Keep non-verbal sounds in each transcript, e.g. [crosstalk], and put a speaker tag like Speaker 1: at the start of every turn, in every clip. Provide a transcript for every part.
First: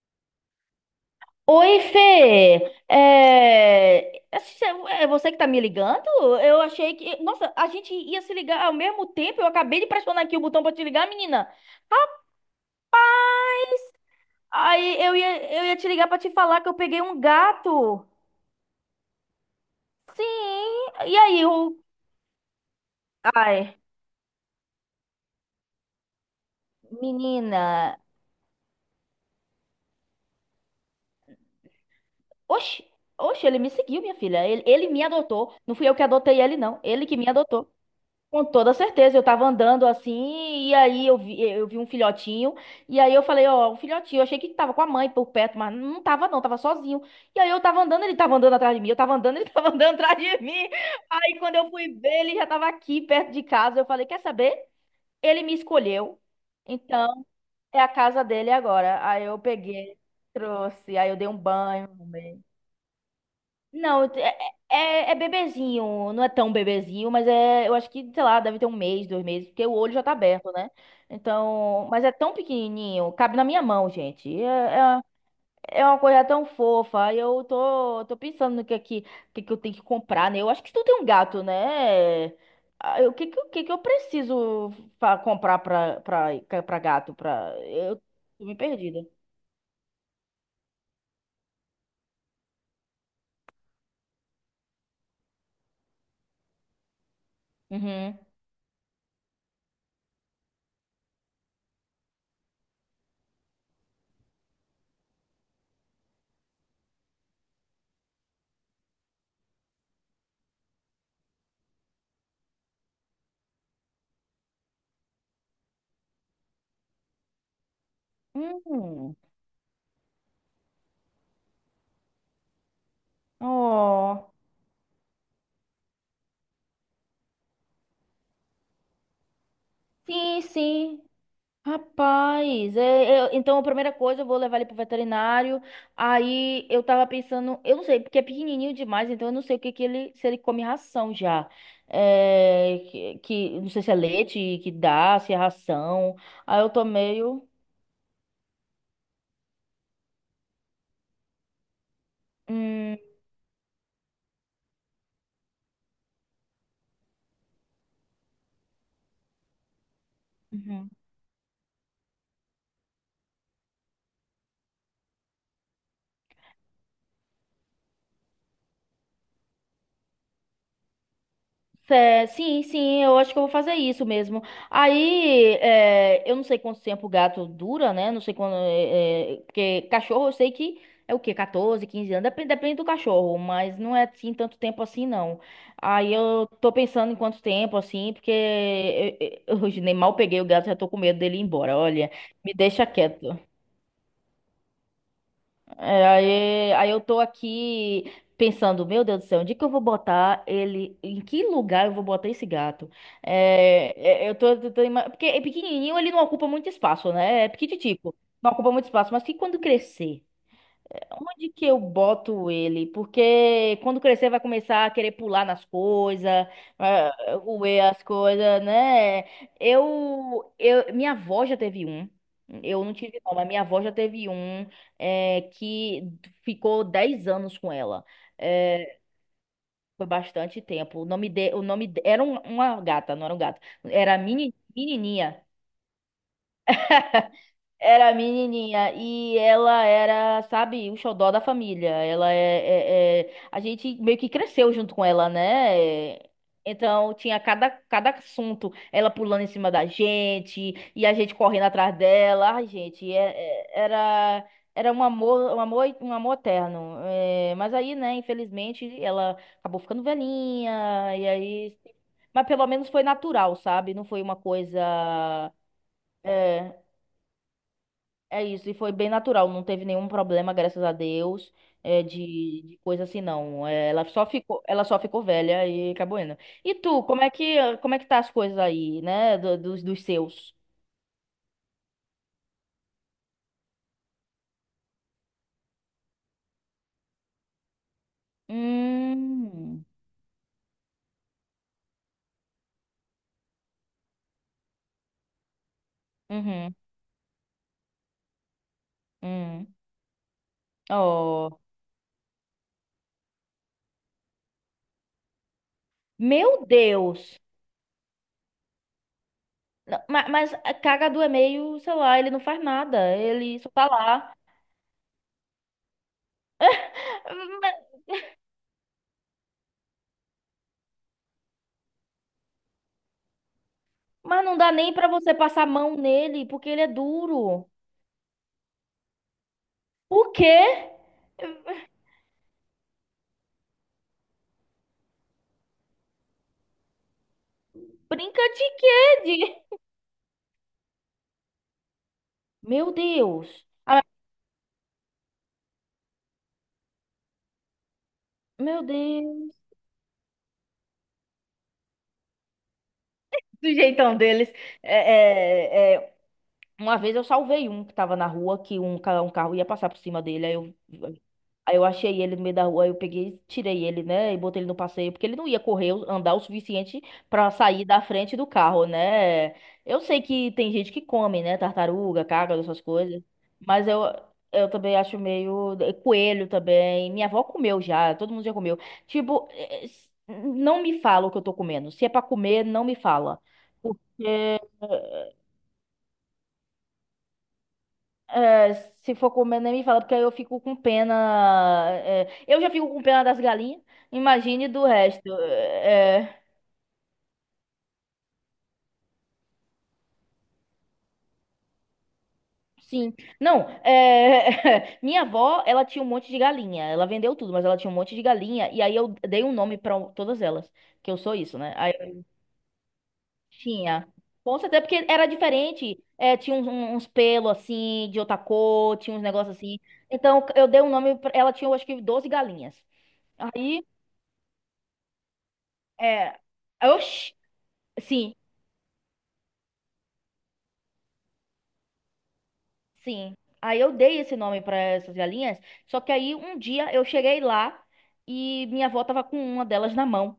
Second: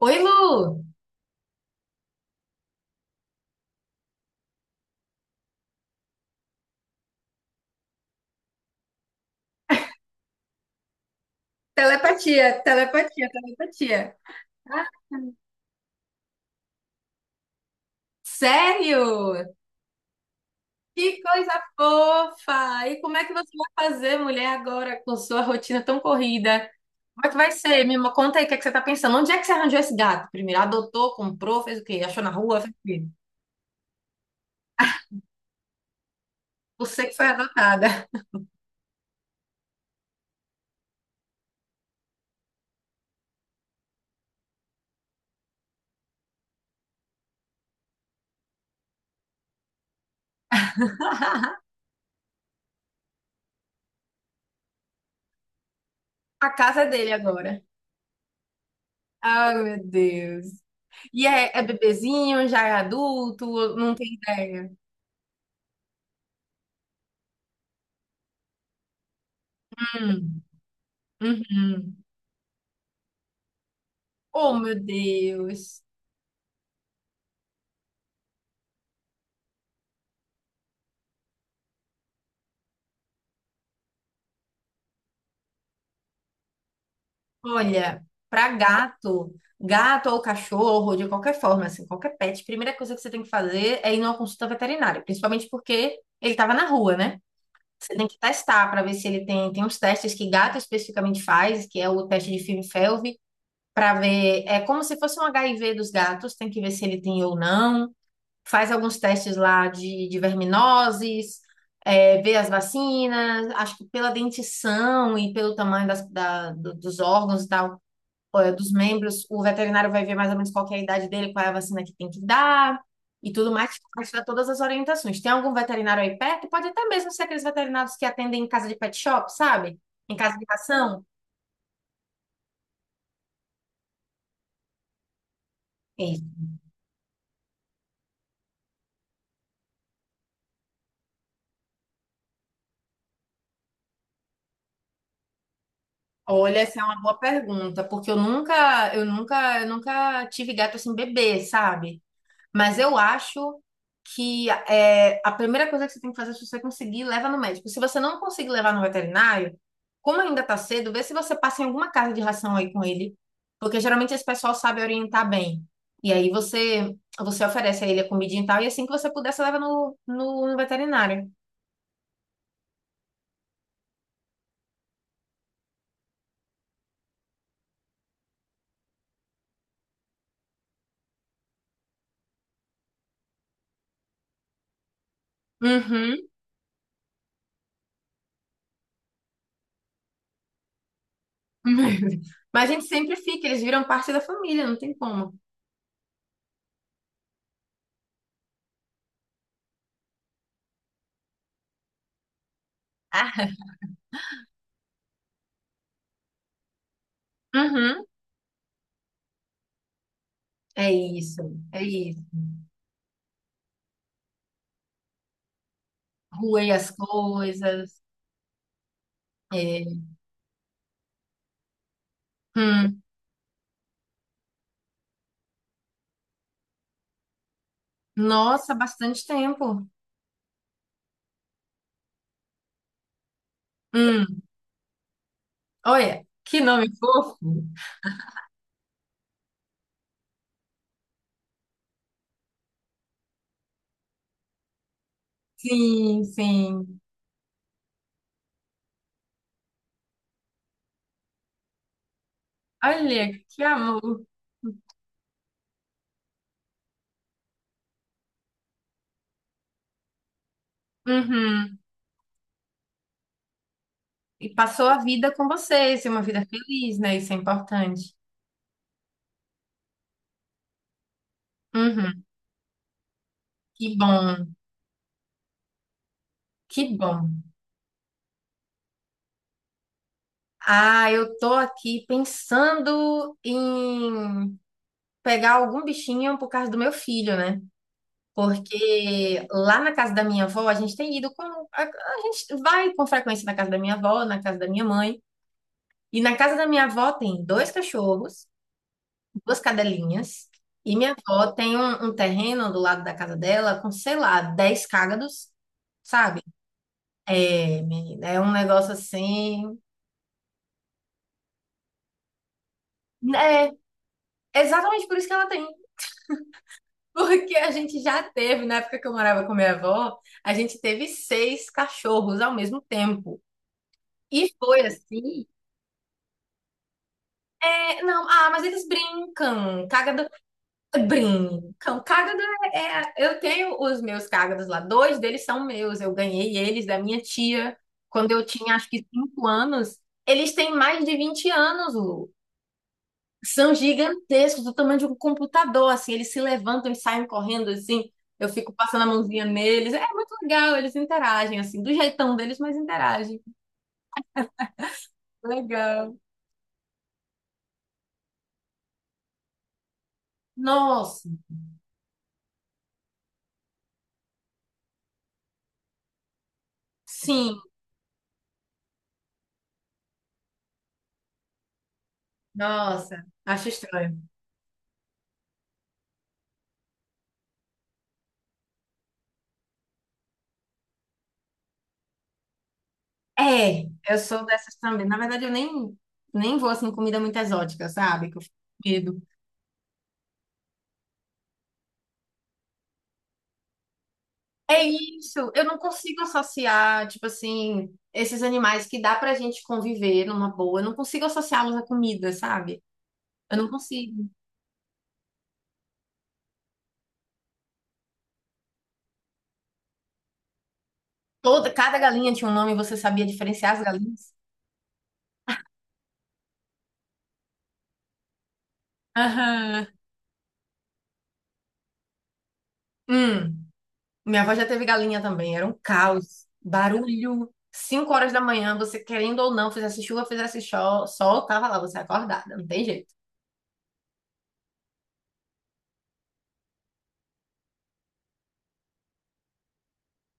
Speaker 1: Oi, Lu!
Speaker 2: Oi, Fê! É... essa- É você que tá me ligando? Eu achei que. Nossa, a gente ia se ligar ao mesmo tempo. Eu acabei de pressionar aqui o botão pra te ligar, menina.
Speaker 1: Telepatia, telepatia,
Speaker 2: Rapaz!
Speaker 1: telepatia.
Speaker 2: Aí eu ia te ligar pra te falar que eu peguei um gato.
Speaker 1: Sério?
Speaker 2: Sim! E
Speaker 1: Que
Speaker 2: aí,
Speaker 1: coisa
Speaker 2: o.
Speaker 1: fofa! E como é que você
Speaker 2: Ai,
Speaker 1: vai fazer, mulher, agora com sua rotina tão corrida? Como é que vai
Speaker 2: menina.
Speaker 1: ser? Conta aí o que é que você tá pensando. Onde é que você arranjou esse gato primeiro? Adotou, comprou, fez o quê? Achou na rua? Fez o
Speaker 2: Oxi,
Speaker 1: quê?
Speaker 2: oxi, ele me seguiu, minha filha. Ele me adotou. Não fui eu que adotei ele, não.
Speaker 1: Você
Speaker 2: Ele
Speaker 1: que
Speaker 2: que
Speaker 1: foi
Speaker 2: me adotou.
Speaker 1: adotada.
Speaker 2: Com toda certeza, eu tava andando assim, e aí eu vi um filhotinho, e aí eu falei, ó, um filhotinho, eu achei que tava com a mãe por perto, mas não tava não, tava sozinho. E aí eu tava andando, ele tava andando atrás de mim, eu tava andando, [laughs] ele tava andando atrás de mim. Aí quando eu
Speaker 1: [laughs]
Speaker 2: fui ver, ele já tava aqui perto de casa, eu falei, quer saber? Ele me escolheu,
Speaker 1: A casa é dele
Speaker 2: então
Speaker 1: agora.
Speaker 2: é a casa dele agora. Aí eu
Speaker 1: Ai, meu
Speaker 2: peguei,
Speaker 1: Deus.
Speaker 2: trouxe, aí eu
Speaker 1: E
Speaker 2: dei um
Speaker 1: é
Speaker 2: banho,
Speaker 1: bebezinho, já é adulto? Não
Speaker 2: não,
Speaker 1: tem
Speaker 2: é,
Speaker 1: ideia.
Speaker 2: é, é bebezinho, não é tão bebezinho, mas é, eu acho que, sei lá, deve ter um mês, 2 meses, porque o olho já tá
Speaker 1: Hum,
Speaker 2: aberto, né? Então,
Speaker 1: uhum.
Speaker 2: mas é tão pequenininho, cabe na minha mão, gente.
Speaker 1: Oh, meu
Speaker 2: É, é,
Speaker 1: Deus.
Speaker 2: é uma coisa tão fofa. E eu tô pensando no que é que eu tenho que comprar, né? Eu acho que tu tem um gato, né? Ah, o que que eu preciso comprar pra gato? Eu
Speaker 1: Olha,
Speaker 2: tô
Speaker 1: para
Speaker 2: me perdida.
Speaker 1: gato, gato ou cachorro, de qualquer forma, assim, qualquer pet, a primeira coisa que você tem que fazer é ir numa consulta veterinária, principalmente porque ele estava na rua, né? Você tem que
Speaker 2: Uhum.
Speaker 1: testar para ver se ele tem, tem uns testes que gato especificamente faz, que é o teste de Klinefelter, para ver, é como se fosse um HIV dos gatos, tem que ver se ele tem ou não. Faz alguns testes lá de verminoses, ver as vacinas, acho que pela dentição e pelo tamanho dos órgãos e tal, dos
Speaker 2: Hum.
Speaker 1: membros. O veterinário vai ver mais ou menos qual que é a idade dele, qual é a vacina que tem que dar e tudo mais, vai te dar
Speaker 2: Oh.
Speaker 1: todas as orientações. Tem algum veterinário aí perto? Pode até mesmo ser aqueles veterinários que atendem em casa de pet shop, sabe? Em casa
Speaker 2: Sim,
Speaker 1: de
Speaker 2: sim.
Speaker 1: ração.
Speaker 2: Rapaz, então a primeira coisa eu vou levar ele pro veterinário.
Speaker 1: Isso.
Speaker 2: Aí eu tava pensando, eu não sei, porque é pequenininho demais, então eu não sei o que que ele, se ele come ração já. Não sei se é leite que dá, se é ração.
Speaker 1: Olha,
Speaker 2: Aí eu
Speaker 1: essa é
Speaker 2: tô
Speaker 1: uma boa
Speaker 2: meio.
Speaker 1: pergunta, porque eu nunca tive gato assim bebê, sabe? Mas eu
Speaker 2: hum,
Speaker 1: acho que a primeira coisa que você tem que fazer é, se você conseguir, leva no médico. Se você não conseguir levar no veterinário, como ainda está
Speaker 2: uhum.
Speaker 1: cedo, vê se você passa em alguma casa de ração aí com ele, porque geralmente esse pessoal sabe orientar bem. E aí você oferece a ele a comidinha e tal, e assim que você puder, você leva no veterinário.
Speaker 2: É, sim, sim, eu acho que eu vou fazer isso mesmo. Aí, eu não sei quanto tempo o gato dura, né? Não sei quando. Porque cachorro eu sei que é o quê? 14, 15 anos. Depende, depende do cachorro, mas não é assim tanto tempo assim, não. Aí
Speaker 1: Uhum.
Speaker 2: eu tô pensando em quanto tempo, assim, porque eu [laughs] hoje nem mal peguei o gato, já tô com medo dele ir embora. Olha,
Speaker 1: [laughs]
Speaker 2: me
Speaker 1: Mas a
Speaker 2: deixa
Speaker 1: gente sempre
Speaker 2: quieto.
Speaker 1: fica, eles viram parte da família, não tem como.
Speaker 2: É, aí eu tô aqui pensando, meu Deus do céu, onde que eu vou botar ele? Em que lugar eu vou botar esse gato?
Speaker 1: Ah,
Speaker 2: É, é, eu tô, tô- tô ima- Porque é pequenininho, ele não ocupa muito espaço, né? É
Speaker 1: uhum.
Speaker 2: pequititico, não ocupa muito espaço, mas que quando crescer?
Speaker 1: É isso,
Speaker 2: Onde que eu
Speaker 1: é isso.
Speaker 2: boto ele? Porque quando crescer vai começar a querer pular nas coisas,
Speaker 1: Ruei as
Speaker 2: ah, roer
Speaker 1: coisas.
Speaker 2: as coisas, né?
Speaker 1: É.
Speaker 2: Minha avó já teve um. Eu não
Speaker 1: Hum.
Speaker 2: tive não, mas minha avó já teve um que ficou 10 anos com ela.
Speaker 1: Nossa,
Speaker 2: É,
Speaker 1: bastante tempo.
Speaker 2: foi bastante tempo. Era uma gata, não era um gato. Era
Speaker 1: Hum,
Speaker 2: menininha
Speaker 1: Olha, que nome fofo.
Speaker 2: Era a menininha e ela era, sabe, o xodó da família. Ela é, é- é- A gente meio que cresceu junto com ela, né?
Speaker 1: Sim, sim.
Speaker 2: Então tinha cada assunto, ela pulando em cima da gente e a gente correndo atrás dela. Ai, gente,
Speaker 1: Olha, que
Speaker 2: é- é-
Speaker 1: amor.
Speaker 2: era, era um amor, um amor, um amor eterno. É, mas aí, né, infelizmente, ela acabou ficando velhinha e
Speaker 1: Uhum.
Speaker 2: aí. Mas pelo menos foi natural, sabe? Não foi uma
Speaker 1: E
Speaker 2: coisa.
Speaker 1: passou a vida com vocês, e uma vida
Speaker 2: é,
Speaker 1: feliz, né? Isso é importante.
Speaker 2: É isso, e foi bem natural, não teve nenhum problema, graças a Deus, é, de,
Speaker 1: Uhum.
Speaker 2: de coisa assim, não. É,
Speaker 1: Que
Speaker 2: Ela só
Speaker 1: bom,
Speaker 2: ficou, ela só ficou velha e acabou indo. E
Speaker 1: que
Speaker 2: tu, como
Speaker 1: bom.
Speaker 2: é que, como é que tá as coisas aí, né, dos seus?
Speaker 1: Ah, eu tô aqui pensando em pegar algum bichinho por causa do meu filho, né? Porque lá
Speaker 2: Hum,
Speaker 1: na casa da minha avó, a gente tem ido com. A gente vai com frequência na casa da minha avó, na casa da minha mãe. E na casa da
Speaker 2: uhum,
Speaker 1: minha avó tem dois cachorros, duas
Speaker 2: hum.
Speaker 1: cadelinhas, e minha avó
Speaker 2: Oh,
Speaker 1: tem um terreno do lado da casa dela com, sei lá, 10 cágados, sabe?
Speaker 2: meu Deus!
Speaker 1: É, menina, é um negócio assim.
Speaker 2: Não, mas, a cagadu é meio, sei lá, ele não faz nada, ele
Speaker 1: Né?
Speaker 2: só tá lá.
Speaker 1: É exatamente por isso que ela tem. [laughs] Porque a
Speaker 2: Ma-
Speaker 1: gente já teve, na época que eu morava com minha avó, a gente teve seis cachorros ao mesmo tempo.
Speaker 2: Mas
Speaker 1: E
Speaker 2: não dá
Speaker 1: foi
Speaker 2: nem pra você
Speaker 1: assim.
Speaker 2: passar a mão nele, porque ele é duro.
Speaker 1: É, não, ah, mas eles brincam. Cágado.
Speaker 2: O quê?
Speaker 1: Brim, cágado é, é- Eu tenho os meus cágados lá, dois deles são meus, eu ganhei eles da minha tia quando
Speaker 2: Brinca
Speaker 1: eu
Speaker 2: de
Speaker 1: tinha acho que cinco
Speaker 2: quê?
Speaker 1: anos. Eles têm mais de 20 anos, Lu.
Speaker 2: Meu Deus.
Speaker 1: São
Speaker 2: Ah,
Speaker 1: gigantescos, do tamanho de um computador, assim, eles se levantam e saem correndo, assim. Eu fico
Speaker 2: meu
Speaker 1: passando a mãozinha
Speaker 2: Deus.
Speaker 1: neles. É muito legal, eles interagem, assim, do jeitão deles, mas interagem.
Speaker 2: Do jeitão deles. É, é, é,
Speaker 1: Legal.
Speaker 2: Uma vez eu salvei um que tava na rua, que um carro ia passar por cima dele. Aí eu
Speaker 1: Nossa,
Speaker 2: Achei ele no meio da rua, aí eu peguei, tirei ele, né, e botei ele no passeio, porque ele não ia correr, andar o suficiente pra
Speaker 1: sim,
Speaker 2: sair da frente do carro, né? Eu sei que tem gente que come, né, tartaruga, caga, essas coisas,
Speaker 1: nossa, acho
Speaker 2: mas eu
Speaker 1: estranho.
Speaker 2: eu também acho meio coelho também. Minha avó comeu já, todo mundo já comeu. Tipo, não me fala o que eu tô comendo. Se é pra comer, não me fala.
Speaker 1: É,
Speaker 2: Porque
Speaker 1: eu sou
Speaker 2: eh,
Speaker 1: dessas também. Na verdade, eu nem vou assim, comida muito exótica, sabe? Que eu fico
Speaker 2: É,
Speaker 1: com
Speaker 2: se
Speaker 1: medo.
Speaker 2: for comer, nem me fala, porque aí eu fico com pena. Eu já fico com pena das galinhas, imagine
Speaker 1: É
Speaker 2: do resto.
Speaker 1: isso, eu não consigo
Speaker 2: É,
Speaker 1: associar, tipo assim, esses animais que dá pra gente conviver numa boa. Eu não consigo associá-los à comida, sabe?
Speaker 2: sim.
Speaker 1: Eu
Speaker 2: Não,
Speaker 1: não consigo.
Speaker 2: [laughs] minha avó, ela tinha um monte de galinha. Ela vendeu tudo, mas ela tinha um monte de galinha. E aí eu dei um nome pra todas elas, que eu sou isso, né? Aí
Speaker 1: Cada
Speaker 2: eu
Speaker 1: galinha tinha um nome, você sabia diferenciar as
Speaker 2: tinha.
Speaker 1: galinhas?
Speaker 2: Com certeza, porque era diferente. É, tinha uns pelos assim, de outra cor, tinha uns negócios assim.
Speaker 1: Aham.
Speaker 2: Então eu dei um nome. Ela tinha, eu acho que, 12 galinhas.
Speaker 1: Hum,
Speaker 2: Aí,
Speaker 1: Minha avó já teve galinha também, era um
Speaker 2: é.
Speaker 1: caos,
Speaker 2: Oxi!
Speaker 1: barulho. 5 horas
Speaker 2: Sim,
Speaker 1: da manhã, você querendo ou não, fizesse chuva, fizesse sol, tava lá você acordada, não tem jeito.
Speaker 2: sim. Aí eu dei esse nome para essas galinhas, só que aí um dia eu cheguei lá e minha avó tava com uma delas na mão.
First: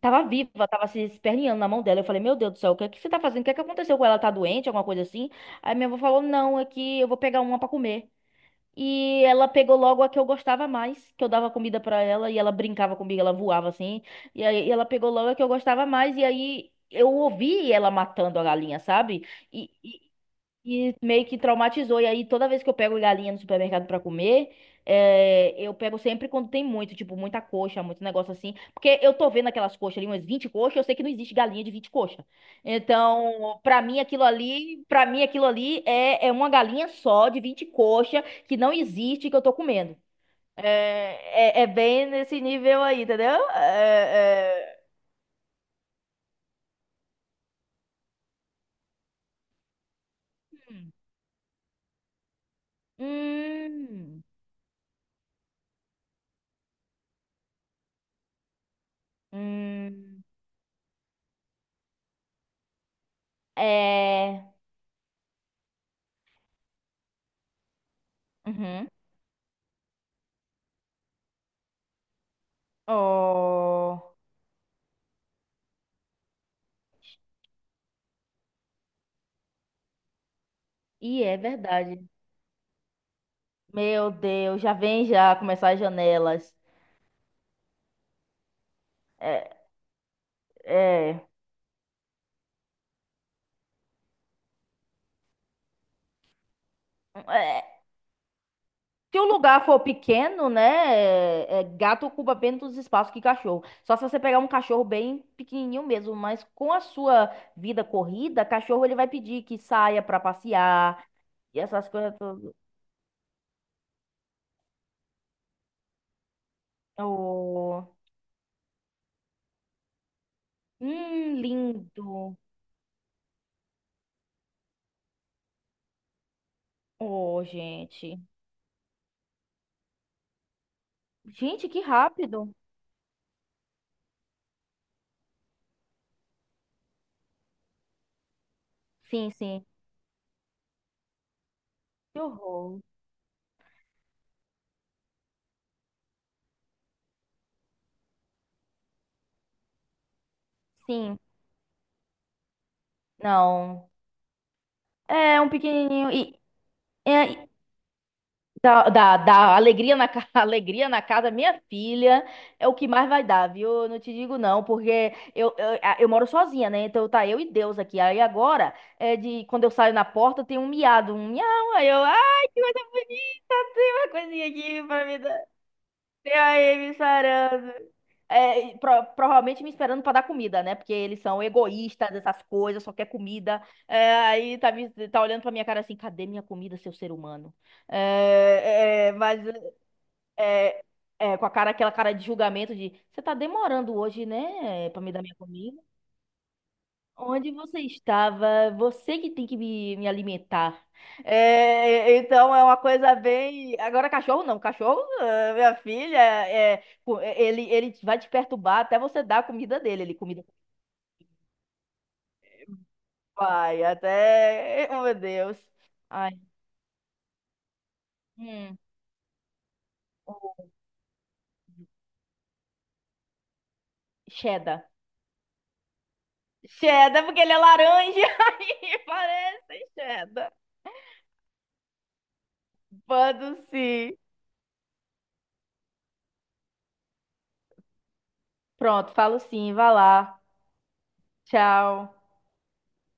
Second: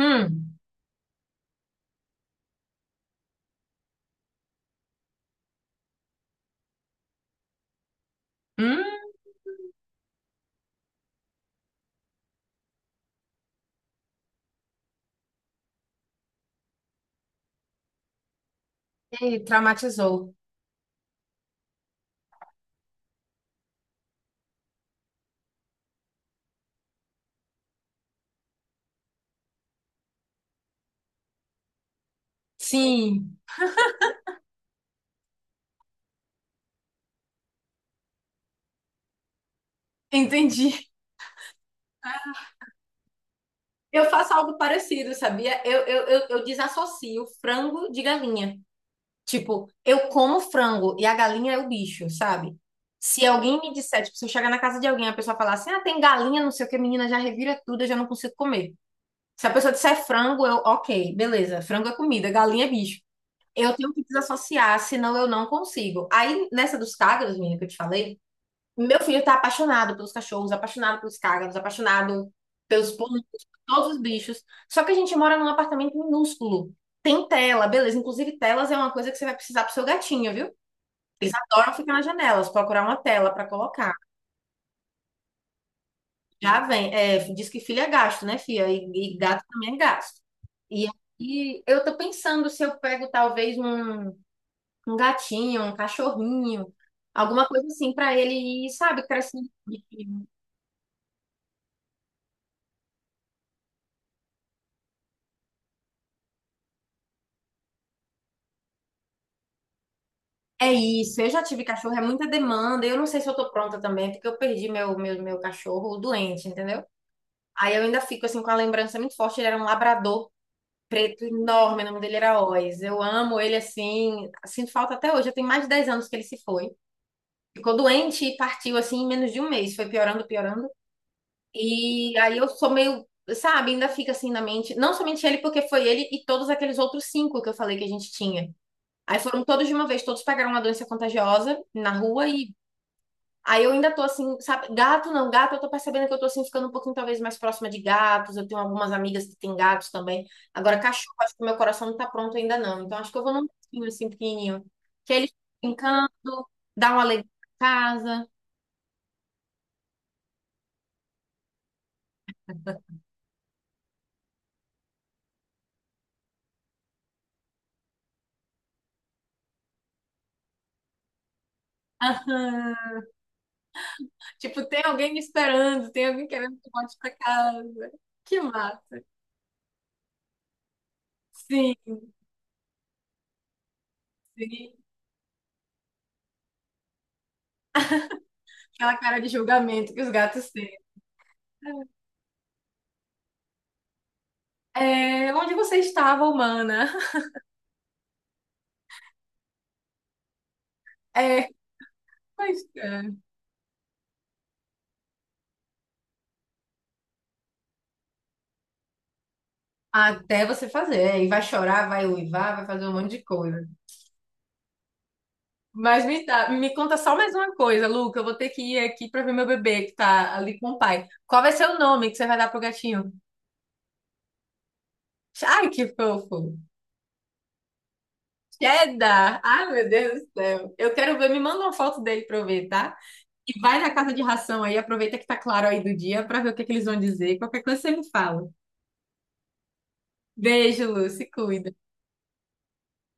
Speaker 2: Tava viva, tava se esperneando na mão dela. Eu falei, meu Deus do céu, o que é que você tá fazendo? O que é que aconteceu com ela? Tá doente, alguma coisa assim? Aí minha avó falou, não, é que eu vou pegar uma para comer.
Speaker 1: Hum,
Speaker 2: E ela pegou logo a que eu gostava mais, que eu dava comida para ela e ela brincava comigo, ela voava assim. E aí ela pegou logo a que eu gostava mais e aí eu ouvi ela matando a galinha, sabe?
Speaker 1: e
Speaker 2: E, e
Speaker 1: traumatizou.
Speaker 2: e meio que traumatizou. E aí, toda vez que eu pego galinha no supermercado pra comer, eu pego sempre quando tem muito, tipo, muita coxa, muito negócio assim. Porque eu tô vendo aquelas coxas ali, umas 20 coxas, eu sei que não existe galinha de 20 coxas.
Speaker 1: Sim,
Speaker 2: Então, pra mim, aquilo ali, pra mim, aquilo ali é, é uma galinha só de 20 coxas que não existe que eu tô comendo.
Speaker 1: [laughs] entendi.
Speaker 2: É, é bem nesse nível aí, entendeu?
Speaker 1: Eu faço algo parecido, sabia? Eu desassocio frango de galinha. Tipo, eu como frango e a galinha é o bicho, sabe? Se alguém me disser, tipo,
Speaker 2: Hum,
Speaker 1: se eu chegar na casa de alguém, e a pessoa falar assim, ah, tem galinha, não sei o que, menina, já revira tudo, eu já não consigo comer. Se a pessoa disser
Speaker 2: hum,
Speaker 1: frango, eu, ok, beleza, frango é comida, galinha é bicho. Eu tenho que
Speaker 2: é.
Speaker 1: desassociar, senão eu não consigo. Aí, nessa dos cagos, menina, que eu te falei,
Speaker 2: Uhum.
Speaker 1: meu filho tá apaixonado pelos cachorros, apaixonado pelos cágados, apaixonado pelos pombos, todos os
Speaker 2: Oh,
Speaker 1: bichos. Só que a gente mora num apartamento minúsculo. Tem tela, beleza. Inclusive, telas é uma coisa que você vai precisar pro seu gatinho, viu?
Speaker 2: e
Speaker 1: Eles
Speaker 2: é
Speaker 1: adoram ficar nas
Speaker 2: verdade.
Speaker 1: janelas, procurar uma tela pra colocar.
Speaker 2: Meu Deus, já vem já começar as janelas.
Speaker 1: Já vem. É, diz que filho é gasto, né, filha? E gato
Speaker 2: É,
Speaker 1: também é gasto. E
Speaker 2: é,
Speaker 1: aí eu tô pensando se eu pego talvez um, gatinho, um cachorrinho, alguma
Speaker 2: é.
Speaker 1: coisa assim pra ele ir, sabe,
Speaker 2: Se o
Speaker 1: crescendo.
Speaker 2: lugar for pequeno, né? Gato ocupa menos espaço que cachorro. Só se você pegar um cachorro bem pequenininho mesmo, mas com a sua vida corrida, cachorro ele vai pedir que saia pra
Speaker 1: É
Speaker 2: passear
Speaker 1: isso, eu já
Speaker 2: e
Speaker 1: tive
Speaker 2: essas
Speaker 1: cachorro, é
Speaker 2: coisas
Speaker 1: muita
Speaker 2: todas.
Speaker 1: demanda. Eu não sei se eu tô pronta também, é porque eu perdi meu cachorro doente, entendeu? Aí eu
Speaker 2: Oh,
Speaker 1: ainda fico assim com a lembrança muito forte. Ele era um labrador preto enorme, o nome dele
Speaker 2: lindo.
Speaker 1: era Oz. Eu amo ele assim, sinto falta até hoje. Já tem mais de 10 anos que ele se foi.
Speaker 2: Oh,
Speaker 1: Ficou
Speaker 2: gente.
Speaker 1: doente e partiu assim em menos de um mês, foi piorando, piorando.
Speaker 2: Gente, que
Speaker 1: E aí eu
Speaker 2: rápido.
Speaker 1: sou meio, sabe, ainda fica assim na mente, não somente ele, porque foi ele e todos aqueles outros cinco que eu falei que a gente tinha. Aí
Speaker 2: Sim,
Speaker 1: foram
Speaker 2: sim.
Speaker 1: todos de uma vez, todos pegaram uma doença contagiosa na
Speaker 2: Que
Speaker 1: rua. E
Speaker 2: horror.
Speaker 1: aí eu ainda tô assim, sabe? Gato não, gato, eu tô percebendo que eu tô assim ficando um pouquinho talvez mais próxima de gatos. Eu tenho algumas amigas que têm gatos também. Agora, cachorro,
Speaker 2: Sim.
Speaker 1: acho que meu coração não tá pronto ainda não. Então, acho que eu vou num gatinho
Speaker 2: Não.
Speaker 1: assim pequenininho, que ele
Speaker 2: É um
Speaker 1: brincando
Speaker 2: pequenininho e
Speaker 1: dá uma alegria
Speaker 2: é,
Speaker 1: pra casa.
Speaker 2: dá alegria [laughs] alegria na casa minha filha é o que mais vai dar, viu? Eu não te digo não, porque eu moro sozinha, né? Então tá eu e Deus aqui. Aí agora é de quando eu saio na porta tem um miado, um miau. Ai, que coisa
Speaker 1: Aham.
Speaker 2: bonita, tem uma coisinha
Speaker 1: Tipo, tem
Speaker 2: aqui pra
Speaker 1: alguém
Speaker 2: me
Speaker 1: me
Speaker 2: dar.
Speaker 1: esperando, tem alguém
Speaker 2: Tem
Speaker 1: querendo que eu
Speaker 2: aí me
Speaker 1: volte pra
Speaker 2: sarando.
Speaker 1: casa. Que
Speaker 2: É, e
Speaker 1: massa.
Speaker 2: provavelmente me esperando pra dar comida, né? Porque eles são
Speaker 1: Sim,
Speaker 2: egoístas, essas coisas, só quer comida. É, aí
Speaker 1: sim.
Speaker 2: tá, tá olhando pra minha cara assim, cadê minha comida, seu ser humano?
Speaker 1: Aquela
Speaker 2: É, é,
Speaker 1: cara de
Speaker 2: mas
Speaker 1: julgamento que os gatos têm.
Speaker 2: é, com a cara, aquela cara de julgamento de, você tá demorando hoje, né? Pra me dar
Speaker 1: É,
Speaker 2: minha
Speaker 1: onde você
Speaker 2: comida.
Speaker 1: estava, humana? [laughs]
Speaker 2: Onde você estava? Você que tem que me alimentar.
Speaker 1: É,
Speaker 2: É, então é
Speaker 1: pois
Speaker 2: uma
Speaker 1: é.
Speaker 2: coisa bem. Agora, cachorro não. Cachorro, ah, minha filha, ele vai te perturbar até você dar a comida dele. Ele comida.
Speaker 1: Até você fazer. E vai chorar, vai uivar, vai fazer um monte de coisa.
Speaker 2: Vai, até. [laughs] Oh, meu Deus.
Speaker 1: Mas
Speaker 2: Ai.
Speaker 1: me conta só mais uma coisa, Luca. Eu vou ter que ir
Speaker 2: Hum.
Speaker 1: aqui pra ver meu bebê que tá
Speaker 2: Oh,
Speaker 1: ali com o pai. Qual vai ser o nome que você vai dar pro gatinho?
Speaker 2: cheddar.
Speaker 1: Ai, que fofo.
Speaker 2: Cheddar, porque ele é laranja [laughs] e
Speaker 1: Cheddar. Ai,
Speaker 2: parece
Speaker 1: meu Deus do
Speaker 2: cheddar.
Speaker 1: céu. Eu quero ver. Me manda uma foto dele pra eu ver, tá?
Speaker 2: Mando
Speaker 1: E vai na casa
Speaker 2: sim.
Speaker 1: de ração aí. Aproveita que tá claro aí do dia pra ver o que que eles vão dizer. Qualquer coisa você me fala.
Speaker 2: Pronto, falo sim. Vá lá.
Speaker 1: Beijo, Lu. Se cuida.
Speaker 2: Tchau.